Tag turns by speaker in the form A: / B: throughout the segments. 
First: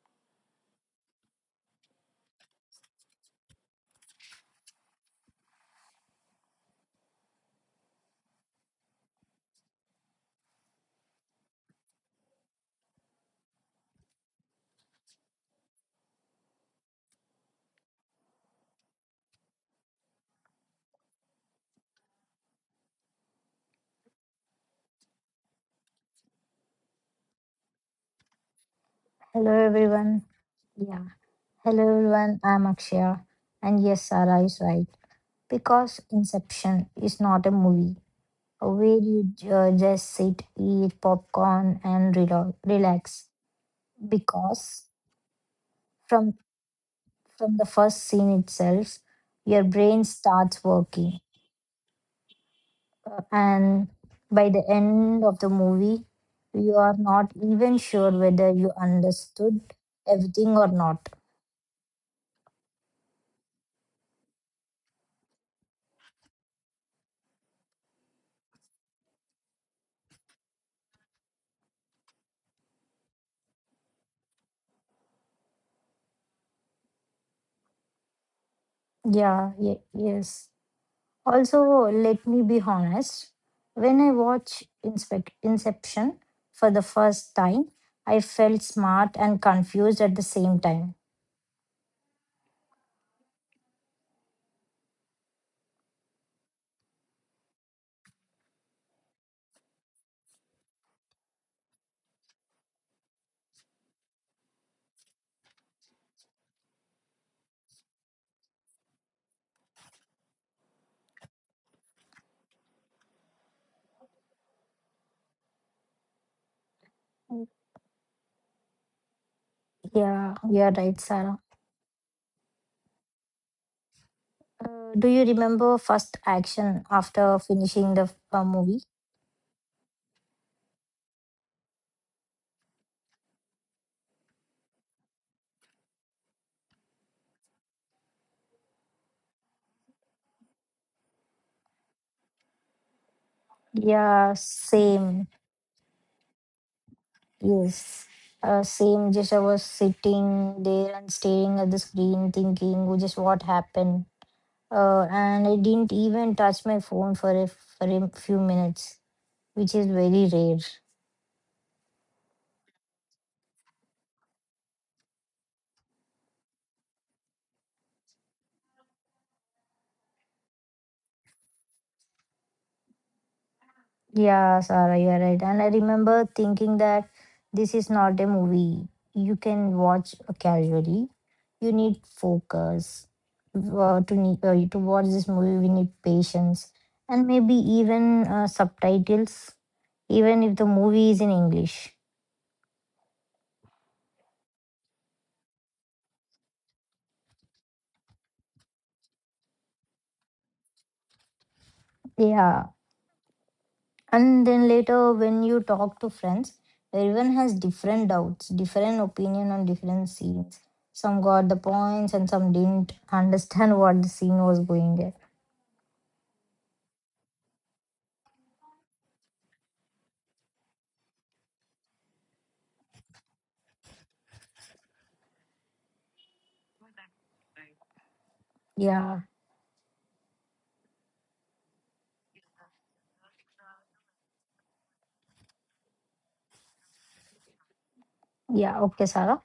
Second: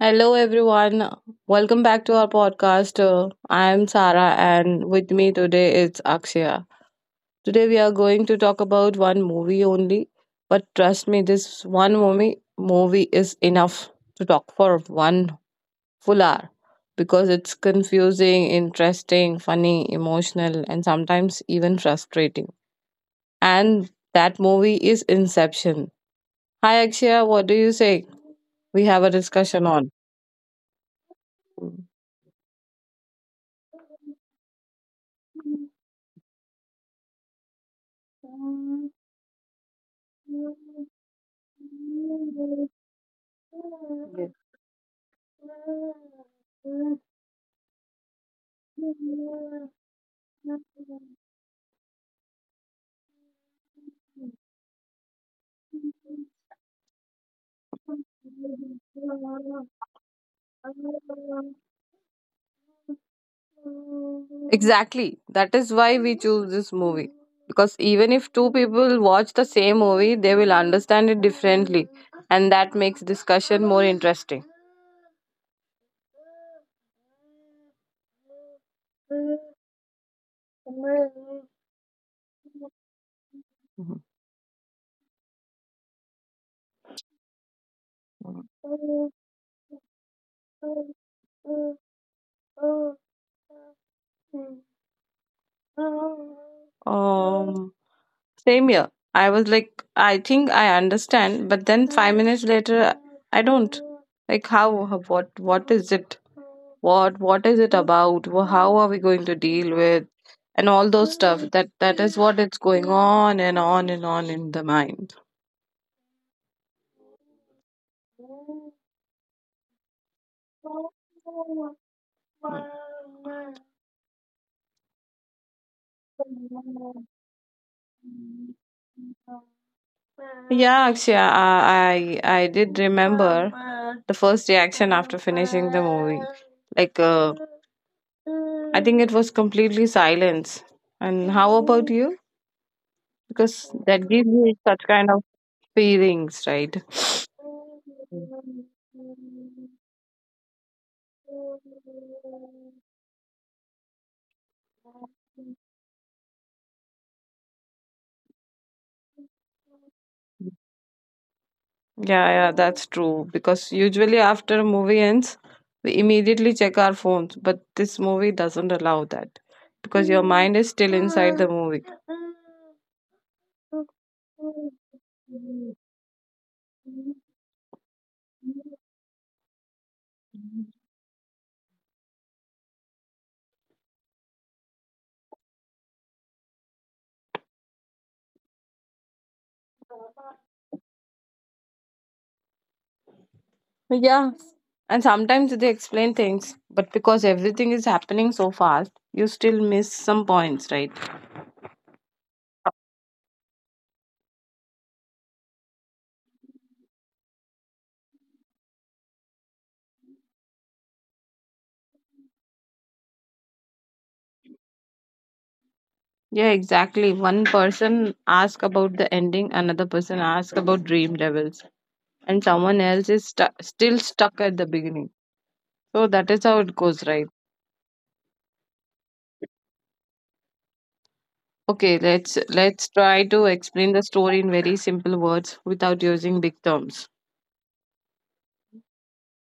A: Hello, everyone. Welcome back to our podcast. I am Sarah, and with me today is Akshaya. Today, we are going to talk about one movie only, but trust me, this one movie is enough to talk for one full hour because it's confusing, interesting, funny, emotional, and sometimes even frustrating. And that movie is Inception. Hi, Akshaya. What do you say? We have a
B: Hello,
A: discussion on.
B: everyone. Yeah. Hello, everyone. I'm Akshaya. And yes, Sarah is right. Because Inception is not a movie where you just sit, eat popcorn, and relax.
A: Yes.
B: Because from from the first scene itself, your brain starts working. And by the end of the movie, you are not even sure whether you understood everything or not.
A: Exactly. That is why we choose this movie. Because even if two people watch the same movie, they will understand it differently. And that makes discussion more interesting.
B: Yeah. Yes. Also, let me be honest,
A: Mhm.
B: when I watched Inspec Inception for the first time, I
A: Mhm.
B: felt smart and confused at the same time.
A: Um, Same here. I was like, I think I understand, but then 5 minutes later, I don't. Like, how? What? What is it? What? What is it about? How are we going to deal with? And all those stuff. That is what it's going on and on and on in the mind.
B: Yeah, you're right, Sarah. Do you remember first action after finishing the movie?
A: Yeah, actually, I did remember the first reaction after finishing the movie. Like, I think it was completely silence. And how about you? Because that gives
B: Yeah,
A: you such kind of
B: same.
A: feelings, right?
B: Yes. Same. Just I was sitting there and staring at the screen, thinking, "Oh, just what happened? And I didn't even touch my phone for for a few minutes, which is very rare.
A: Yeah, yeah, that's true. Because usually after a movie ends, we immediately check our phones, but this movie doesn't allow that because your mind is still inside the movie.
B: Yeah, Sarah, you are right. And I remember thinking that this is not a movie you can watch casually. You need focus. To watch this movie, we need patience and maybe even subtitles, even if the movie is in English.
A: Yeah, and sometimes they explain things, but because everything is happening so fast, you still miss some points, right?
B: Yeah, and then later, when you talk to friends, everyone has different doubts, different opinion on different scenes. Some got the points and some didn't understand what the scene was going at.
A: Yeah, exactly. One person asks about the ending, another person asks about dream levels, and someone else is still stuck at the beginning. So that is how it goes, right?
B: Yeah,
A: Okay, let's try to explain the story in very simple words without using big terms.
B: yeah, okay, Sarah.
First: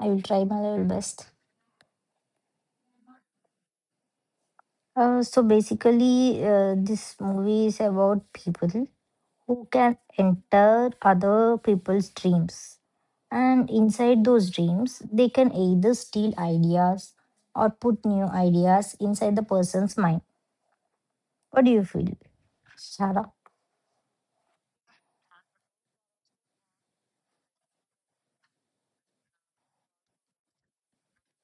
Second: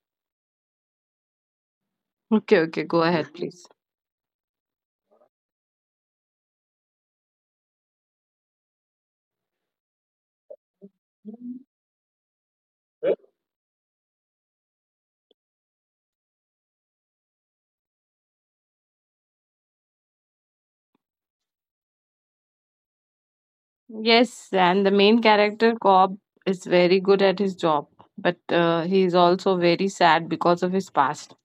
B: I will try my level best.
A: Okay, okay, go ahead, please.
B: So basically, this movie is about people who can enter other people's dreams. And inside those dreams, they can either steal ideas or put new ideas inside the person's mind. What do you feel, Sarah?
A: Yes, and the main character, Cobb, is very good at his job, but he is also very sad because of his past.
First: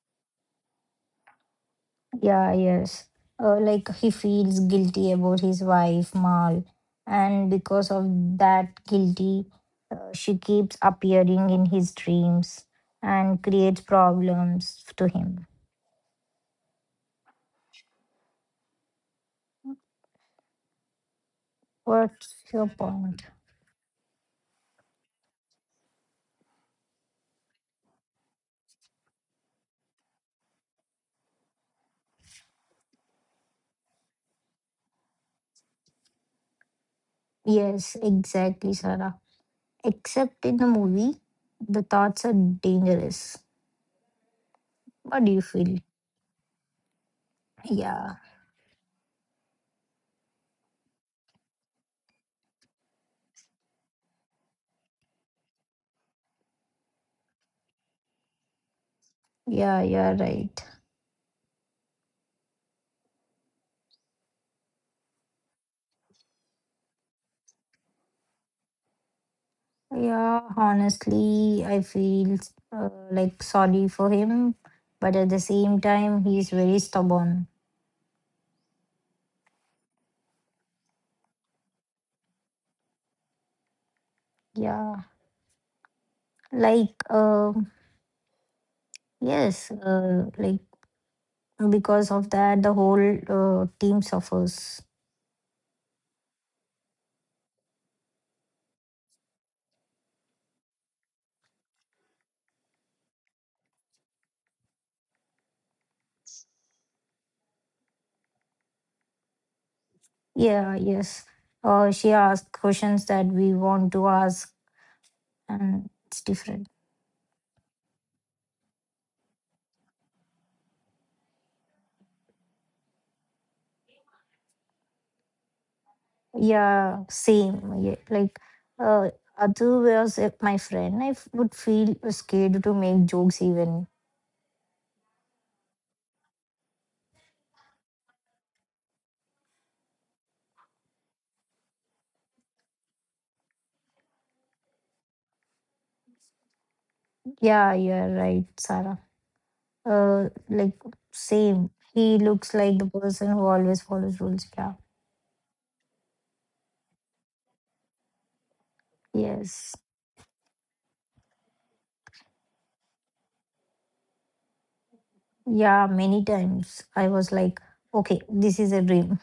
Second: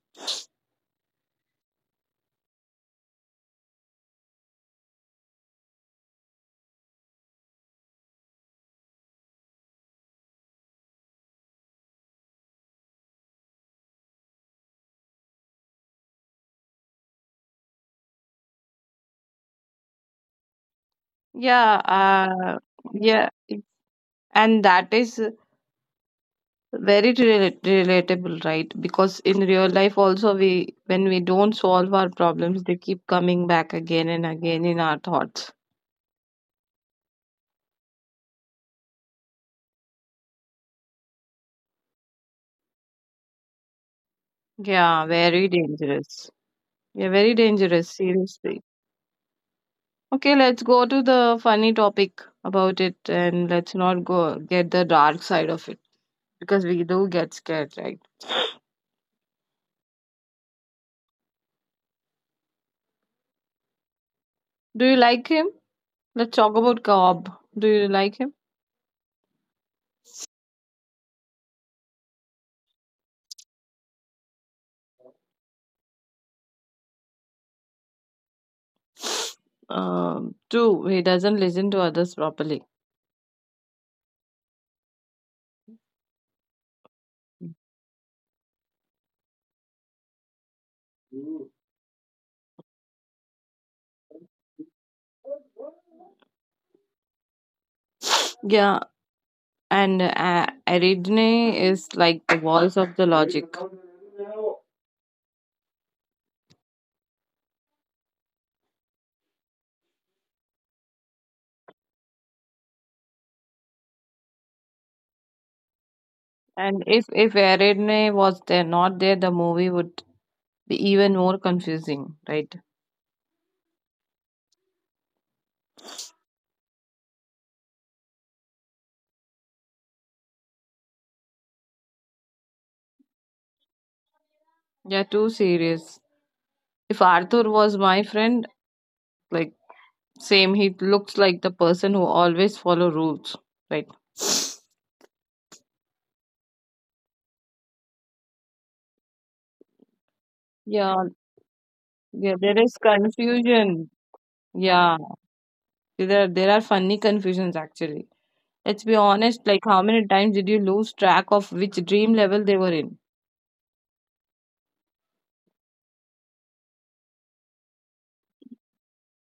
B: Yeah, yes. Like he feels guilty about his wife, Mal, and because of that guilty, she keeps appearing in his dreams and creates problems to him.
A: Yeah,
B: What's
A: uh,
B: your point?
A: yeah, it- and that is very relatable, right? Because in real life, also, we when we don't solve our problems, they keep coming back again and again in our thoughts.
B: Yes, exactly, Sarah. Except in the movie, the thoughts are dangerous.
A: Yeah,
B: What do you
A: very
B: feel?
A: dangerous. Yeah, very dangerous,
B: Yeah,
A: seriously. Okay, let's go to the funny topic about it and let's not go get the dark side of it because we do get scared, right?
B: yeah, you're right.
A: Do you like him? Let's talk about Cobb. Do you like him?
B: Yeah, honestly, I feel like sorry for him, but at the same time, he's very stubborn.
A: Two, he doesn't listen to others properly.
B: Yeah, like uh, yes, like because of that, the whole team suffers.
A: Yeah, and Ariadne is like the voice of the logic.
B: Yeah, yes. She asked questions that we want to ask, and it's different.
A: And if Ariadne was there, not there, the movie would be even more confusing, right?
B: Yeah, same. Yeah, like uh, Adu was my friend. I would feel scared to make jokes even.
A: Yeah, too serious. If Arthur was my friend, like same, he looks like the person who always follow rules, right?
B: Yeah, you're right, Sarah. Like
A: Yeah,
B: same. He
A: yeah,
B: looks
A: there is
B: like the person who always
A: confusion.
B: follows rules. Yeah.
A: Yeah, there are funny confusions actually. Let's be honest, like
B: Yes.
A: how many times did you lose track of which dream level they were in?
B: Yeah, many times I was like, okay, this is a dream,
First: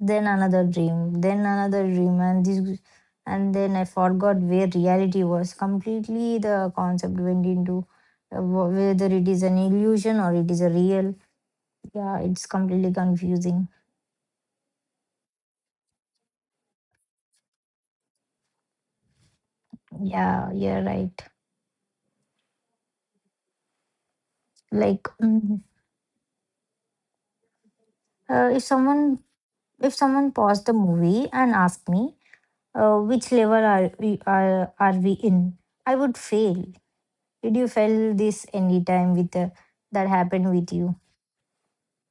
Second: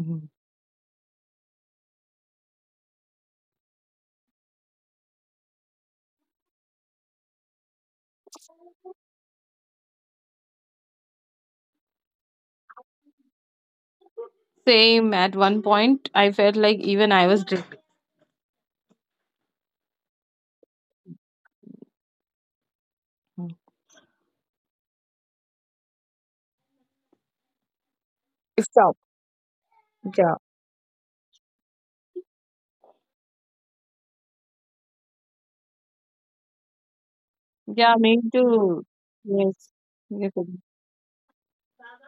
B: then another dream, then another dream, and this, and then I forgot where reality was. Completely, the concept went into whether it is an illusion or it is a real. Yeah, it's completely confusing.
A: Same, at one point, I felt like even I was dreaming.
B: Yeah, you're right. Like, mhm. Uh, if
A: Stop.
B: someone If someone
A: Yeah.
B: paused the movie and asked me, which level are we in? I would fail. Did you
A: Yeah,
B: feel
A: me
B: this
A: too.
B: anytime with
A: Yes.
B: that
A: Yes.
B: happened with you?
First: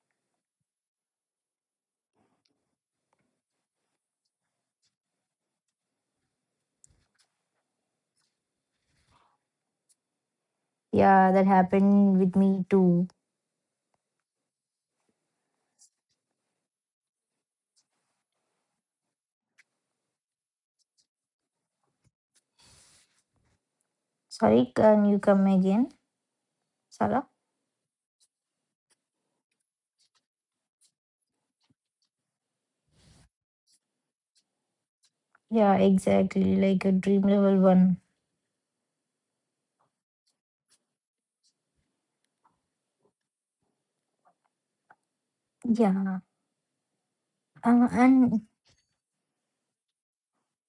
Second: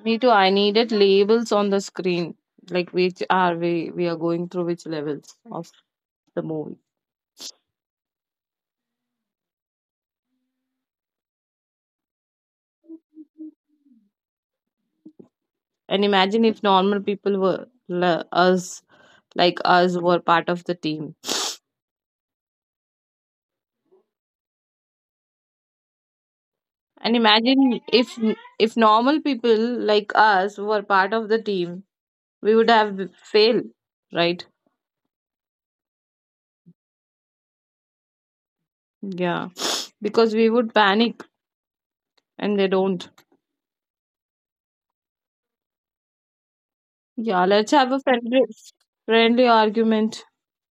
A: Me too. I needed labels on the screen, like which are we are going through, which levels of the movie.
B: Yeah, that happened with me too.
A: And imagine if normal people were us, like us, were part of the team.
B: Sorry, can you come again,
A: And
B: Sarah?
A: imagine if normal people like us were part of the team, we would have failed, right?
B: Yeah, exactly. Like a dream level one.
A: Yeah, because we would panic, and they don't.
B: Yeah.
A: Yeah, let's
B: Uh,
A: have a
B: and
A: friendly argument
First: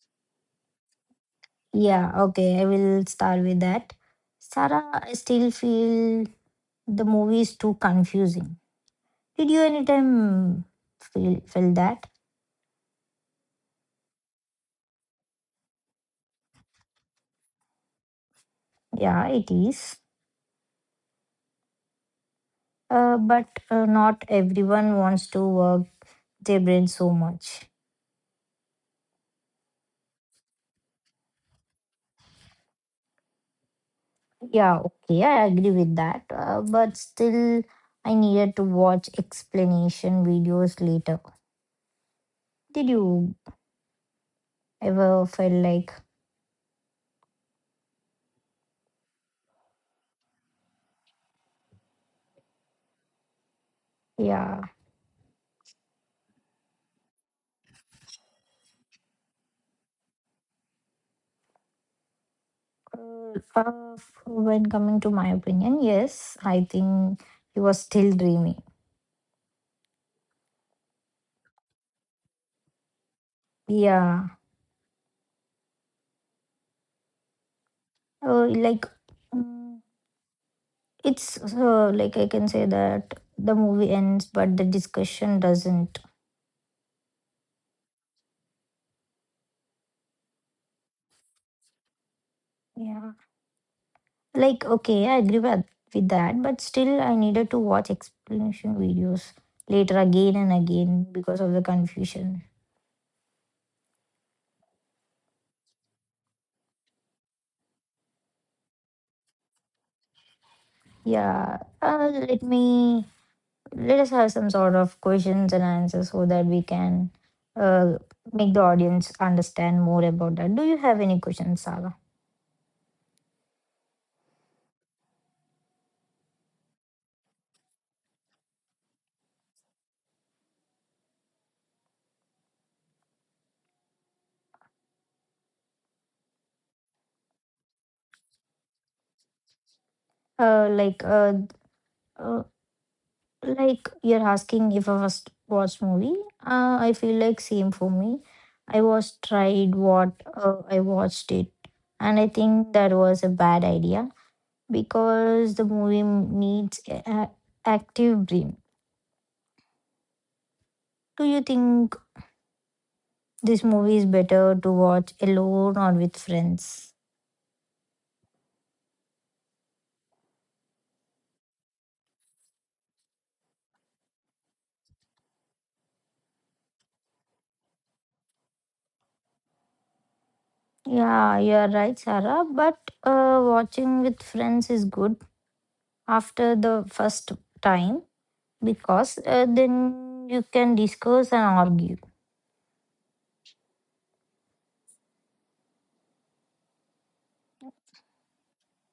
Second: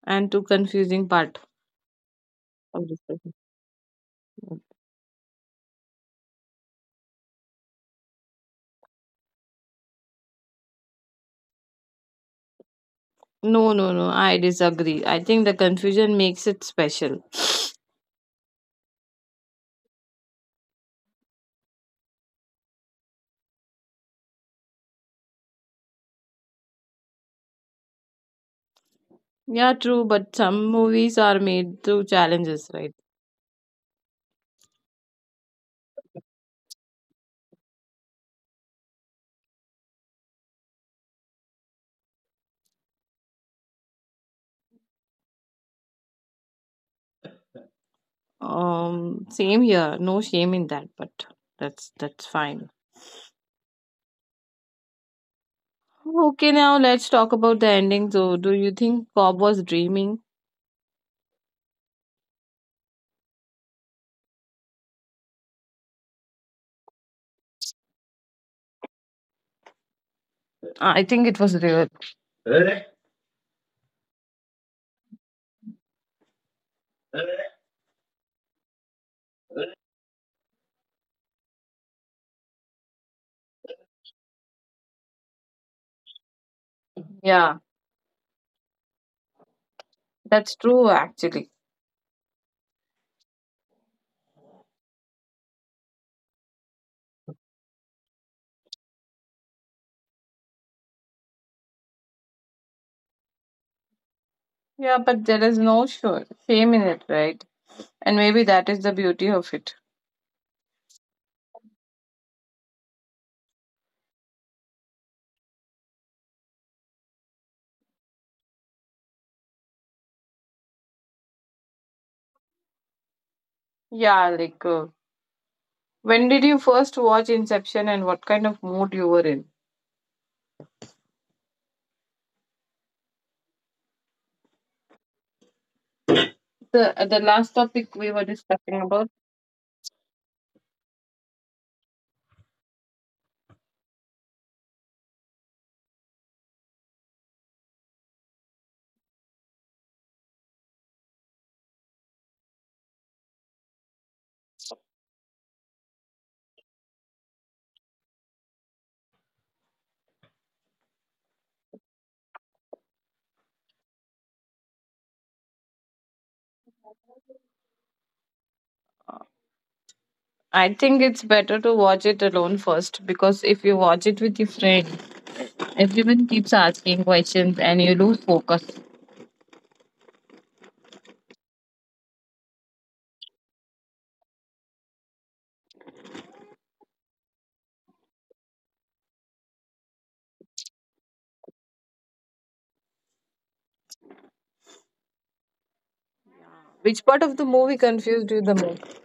A: and to confusing part
B: yeah, okay, I
A: of
B: will
A: discussion.
B: start with that. Sarah, I still feel the movie is too confusing. Did you anytime feel that?
A: No, no, no, I disagree. I think the confusion makes it special.
B: Yeah, it is. But not everyone wants to work their brain so much.
A: Yeah, true, but some movies are made through challenges, right?
B: Yeah, okay, I agree with that. But still, I needed to watch explanation videos later. Did you ever feel like,
A: Same here. No shame in that, but that's fine.
B: yeah,
A: Okay, now let's talk about the ending. So, do you think Bob was dreaming?
B: uh, uh, when coming to my opinion, yes, I think he was still dreaming.
A: I think it was real.
B: Yeah, like mm, it's like I can say that the movie ends, but the discussion doesn't.
A: Yeah, that's true actually.
B: Yeah. Like, okay, I agree with that, but still, I needed to watch explanation videos later again and again because of the confusion.
A: Yeah, but there is no sure shame in it, right? And maybe that is the beauty of it.
B: Yeah. Let us have some sort of questions and answers so that we can uh, make the audience understand more about that. Do you have any questions, Saga?
A: Yeah, like uh, When did you first watch Inception and what kind of mood you were in? The last topic we were discussing about.
B: Uh, like, uh, uh, like you're asking if I was watch movie. I feel like same for me. I was tried what I watched it, and I think that was a bad idea because the movie needs active brain. Do you think this movie is better to watch alone or with friends?
A: I think it's better to watch it alone first because if you watch it with your friend, everyone keeps asking questions and you lose focus.
B: Yeah, you're right, Sarah. But watching with friends is good after the first time because then you can discuss and argue.
A: Which part of the movie confused you the most?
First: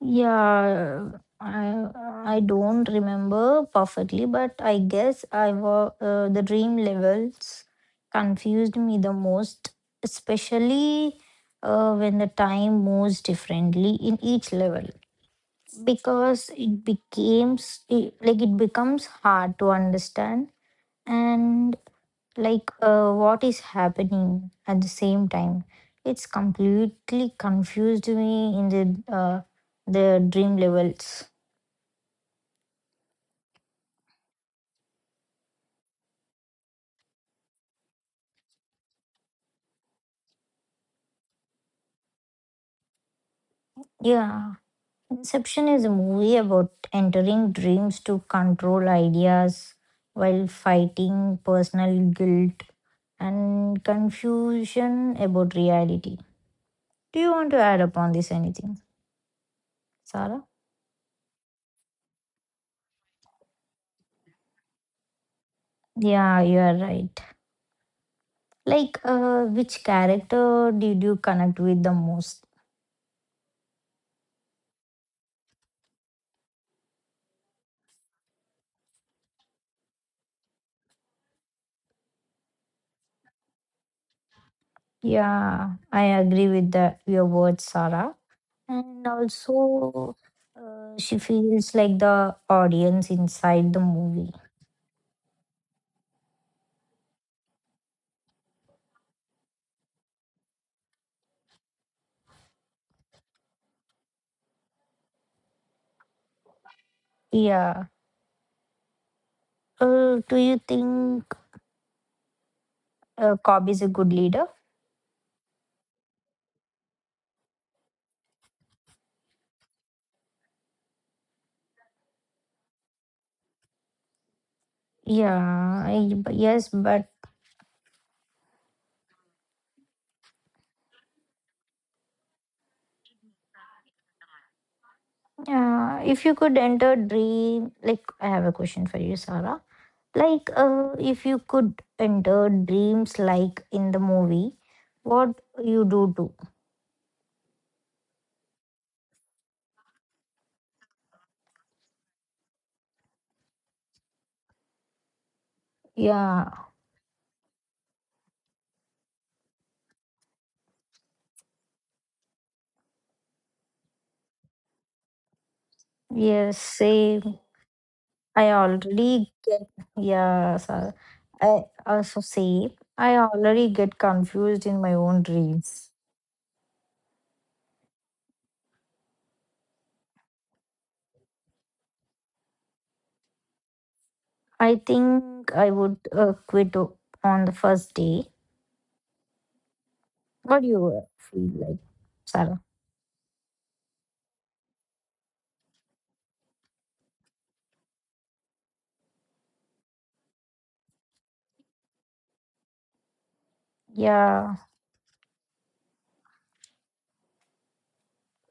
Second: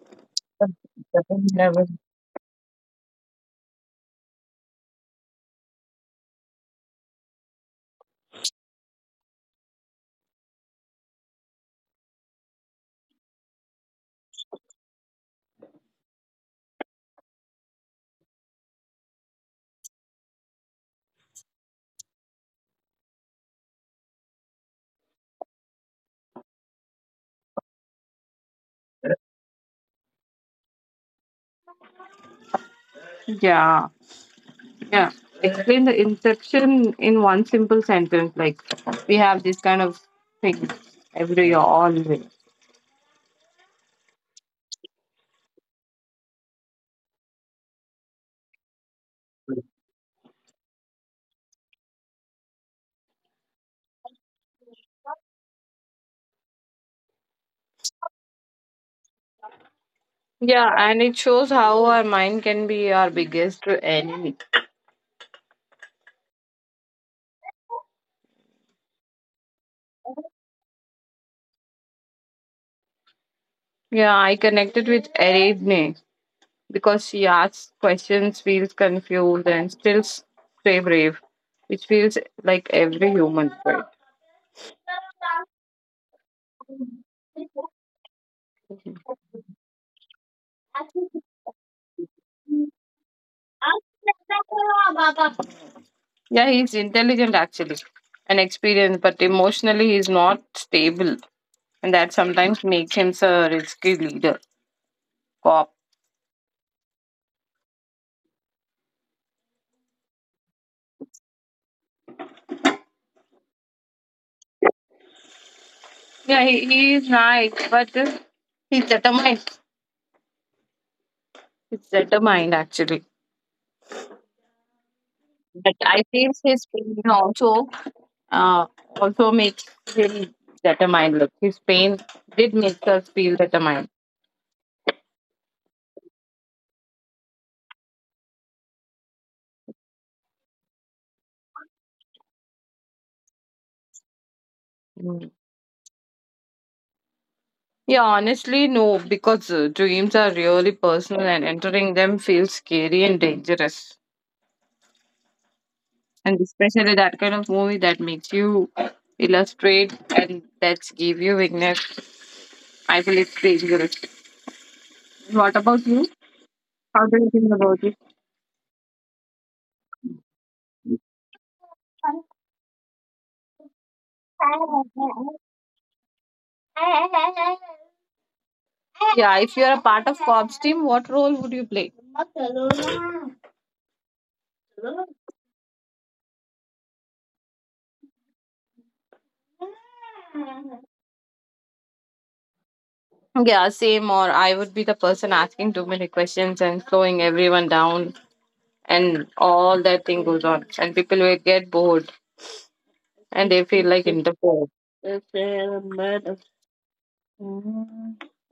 B: Yeah,
A: Second
B: I
A: level.
B: I don't remember perfectly, but I guess I was the dream levels confused me the most, especially when the time moves differently in each level because like it becomes hard to understand and what is happening at the same time. It's completely confused me in the dream levels.
A: Yeah, yeah. Explain the inception in one simple sentence. Like we have this kind of thing every year, always.
B: Yeah, Inception is a movie about entering dreams to control ideas while fighting personal guilt and confusion about reality. Do you want to add upon this anything, Sarah?
A: Yeah, and it shows how our mind can be our biggest enemy.
B: Yeah, you are right. Which character did you connect with the most?
A: Yeah, I connected with Ariadne because she asks questions, feels confused, and still stay brave, which feels like every human, right?
B: Yeah, I agree with your words, Sarah. And also, she feels like the audience inside the movie.
A: Yeah, he's intelligent actually and experienced, but emotionally he's not stable, and that sometimes makes him a risky leader, cop.
B: Yeah. Do you think Cobb is a good leader?
A: Yeah, he is nice, but he's determined. He's determined actually.
B: Yeah,
A: But I
B: I,
A: feel
B: but
A: his
B: yes,
A: pain
B: but
A: also uh, also makes him determined. Look, his pain did make us feel determined.
B: If you could enter dream, like I have a question for you, Sarah. Like, if you could enter dreams like in the movie,
A: Mm.
B: what you do?
A: Yeah, honestly, no, because dreams are really personal and entering them feels scary and dangerous. And
B: Yeah,
A: especially that kind of movie that makes you illustrate and that's give you weakness. I feel it's dangerous. What about you?
B: yes,
A: How do you
B: same.
A: think about it?
B: I already get, yeah, so I also say I already get confused in my own dreams.
A: Yeah, if you're a part of Cops team, what role would you play?
B: I think I would quit on the first day. What do you feel like, Sarah?
A: Yeah, same. Or I would be the person asking too many questions and slowing everyone down, and all that thing goes on, and people will get bored and they feel like
B: Yeah,
A: interfered.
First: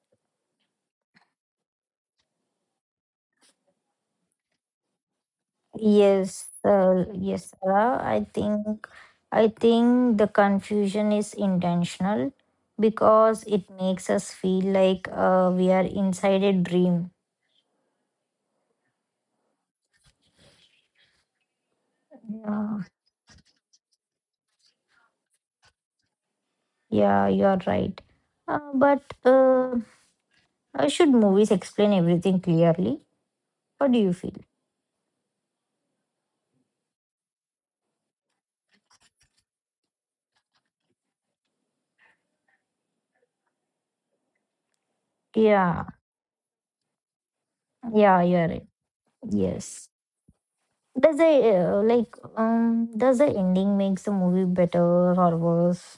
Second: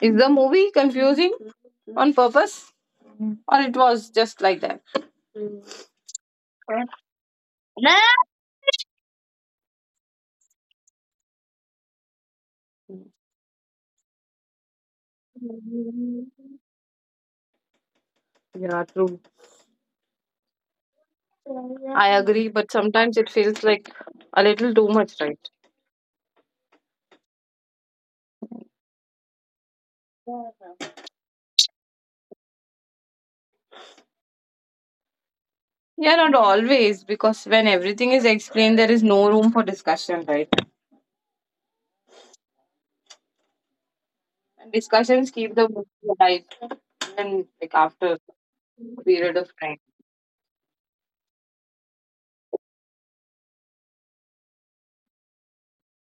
A: Is the movie confusing on purpose, or it was just like that?
B: yes, Sarah. I think the confusion is intentional because it makes us feel like we are inside a dream.
A: Yeah, true. I agree, but
B: Yeah.
A: sometimes it feels like a little too much, right?
B: Yeah, you are right. But should movies explain everything clearly? What do you feel?
A: Yeah, not always, because when everything is explained, there is no room for discussion, right? And discussions keep the
B: Yeah,
A: movie alive even like after
B: yeah, you are right.
A: a period of time.
B: Yes. Does the does the ending makes the movie better or worse?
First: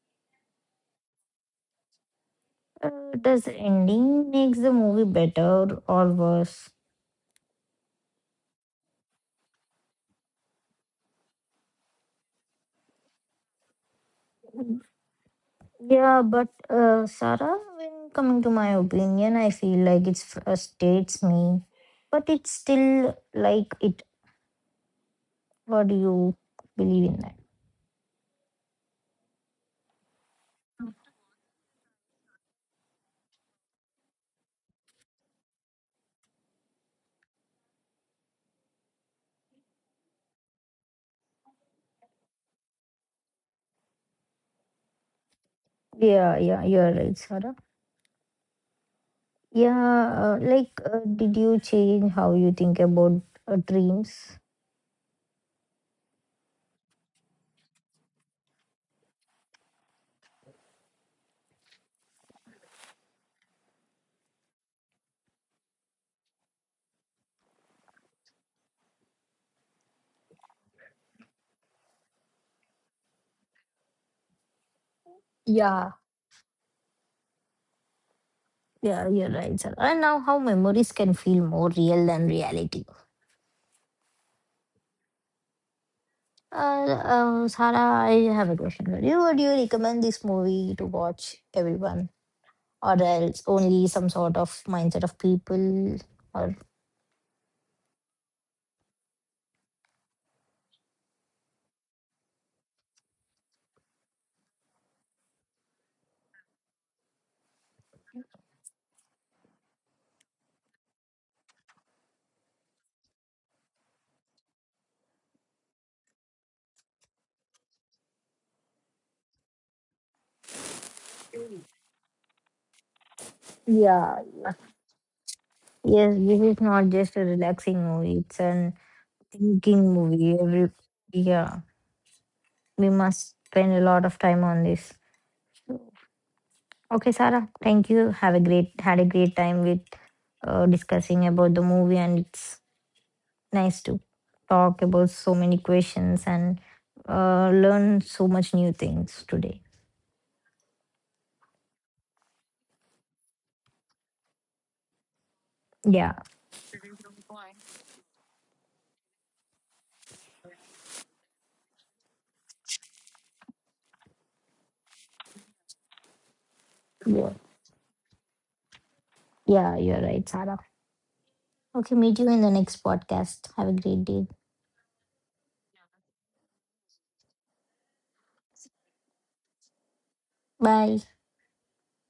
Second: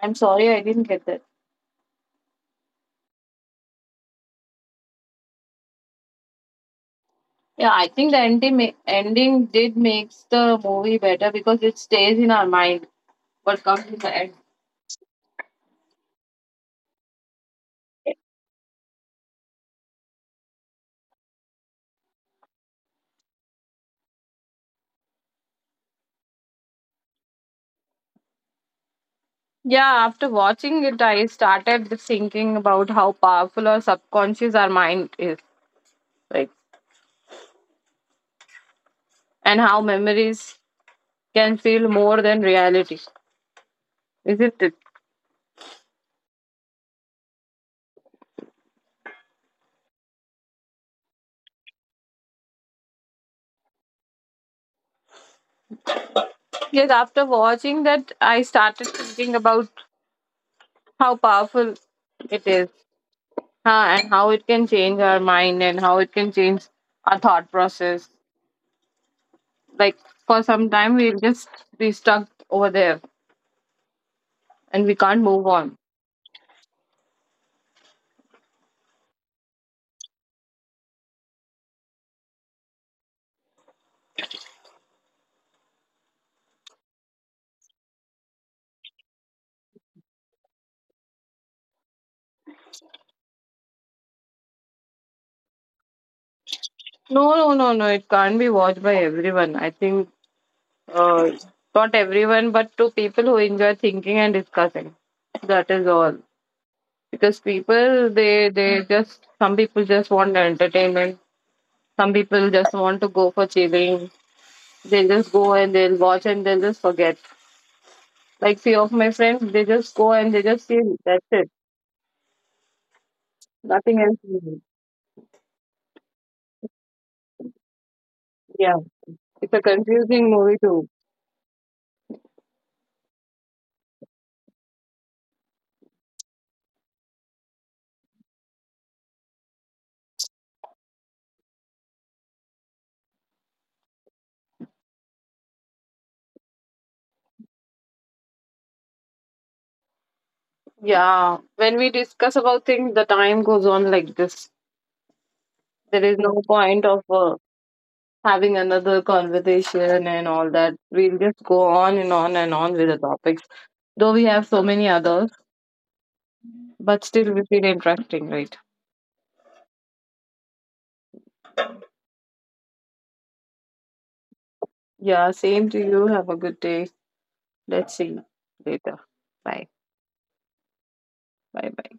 A: I'm sorry, I didn't get that.
B: Does the ending makes the movie better or worse?
A: Yeah, I think the ending ending did makes the movie better because it stays in our mind. What comes in the end?
B: Yeah, but Sarah, when coming to my opinion, I feel like it frustrates me, but it's still like it. What do you believe in?
A: Yeah, after watching it, I started thinking about how powerful our subconscious, our mind is, like, and how memories can feel more than reality. Isn't it?
B: Yeah, yeah, you're right, Sarah. Yeah, did you change how you think about dreams?
A: Yes, after watching that, I started thinking about how powerful it is, huh, and how it can change our mind and how it can change our thought process. Like for some time we'll just be stuck over there and we can't move on.
B: Yeah, yeah, you're right, Sarah. And now how memories can feel more real than reality. Sarah, I have a question for you. Would you recommend this movie to watch everyone, or else only some sort of mindset of people? Or
A: No, no, no, no, it can't be watched by everyone, I think. uh, Not everyone but to people who enjoy thinking and discussing, that is all. Because people they just, some people just want entertainment, some people just want to go for chilling. They just go and they'll watch and they'll just forget. Like few of my friends, they just go and they just chill, that's it, nothing
B: yeah,
A: else.
B: yes, this is not just a relaxing movie; it's an
A: Yeah, it's a
B: thinking
A: confusing
B: movie.
A: movie
B: Every
A: too.
B: yeah. We must spend a lot of time on this. Okay, Sarah, thank you. Have a great Had a great time with discussing about the movie, and it's nice to talk about so many questions and learn so much new things today.
A: Yeah, when we discuss about things, the time goes on like this. There
B: Yeah,
A: is no point of having another conversation and all that. We'll just go on and on and on with the topics. Though we have so many others, but
B: yeah,
A: still we feel interesting, right?
B: yeah, you're right, Sarah. Okay, meet you in the next podcast. Have a great day.
A: Yeah, same to you. Have a good day. Let's see you later. Bye.
B: Bye.
A: Bye.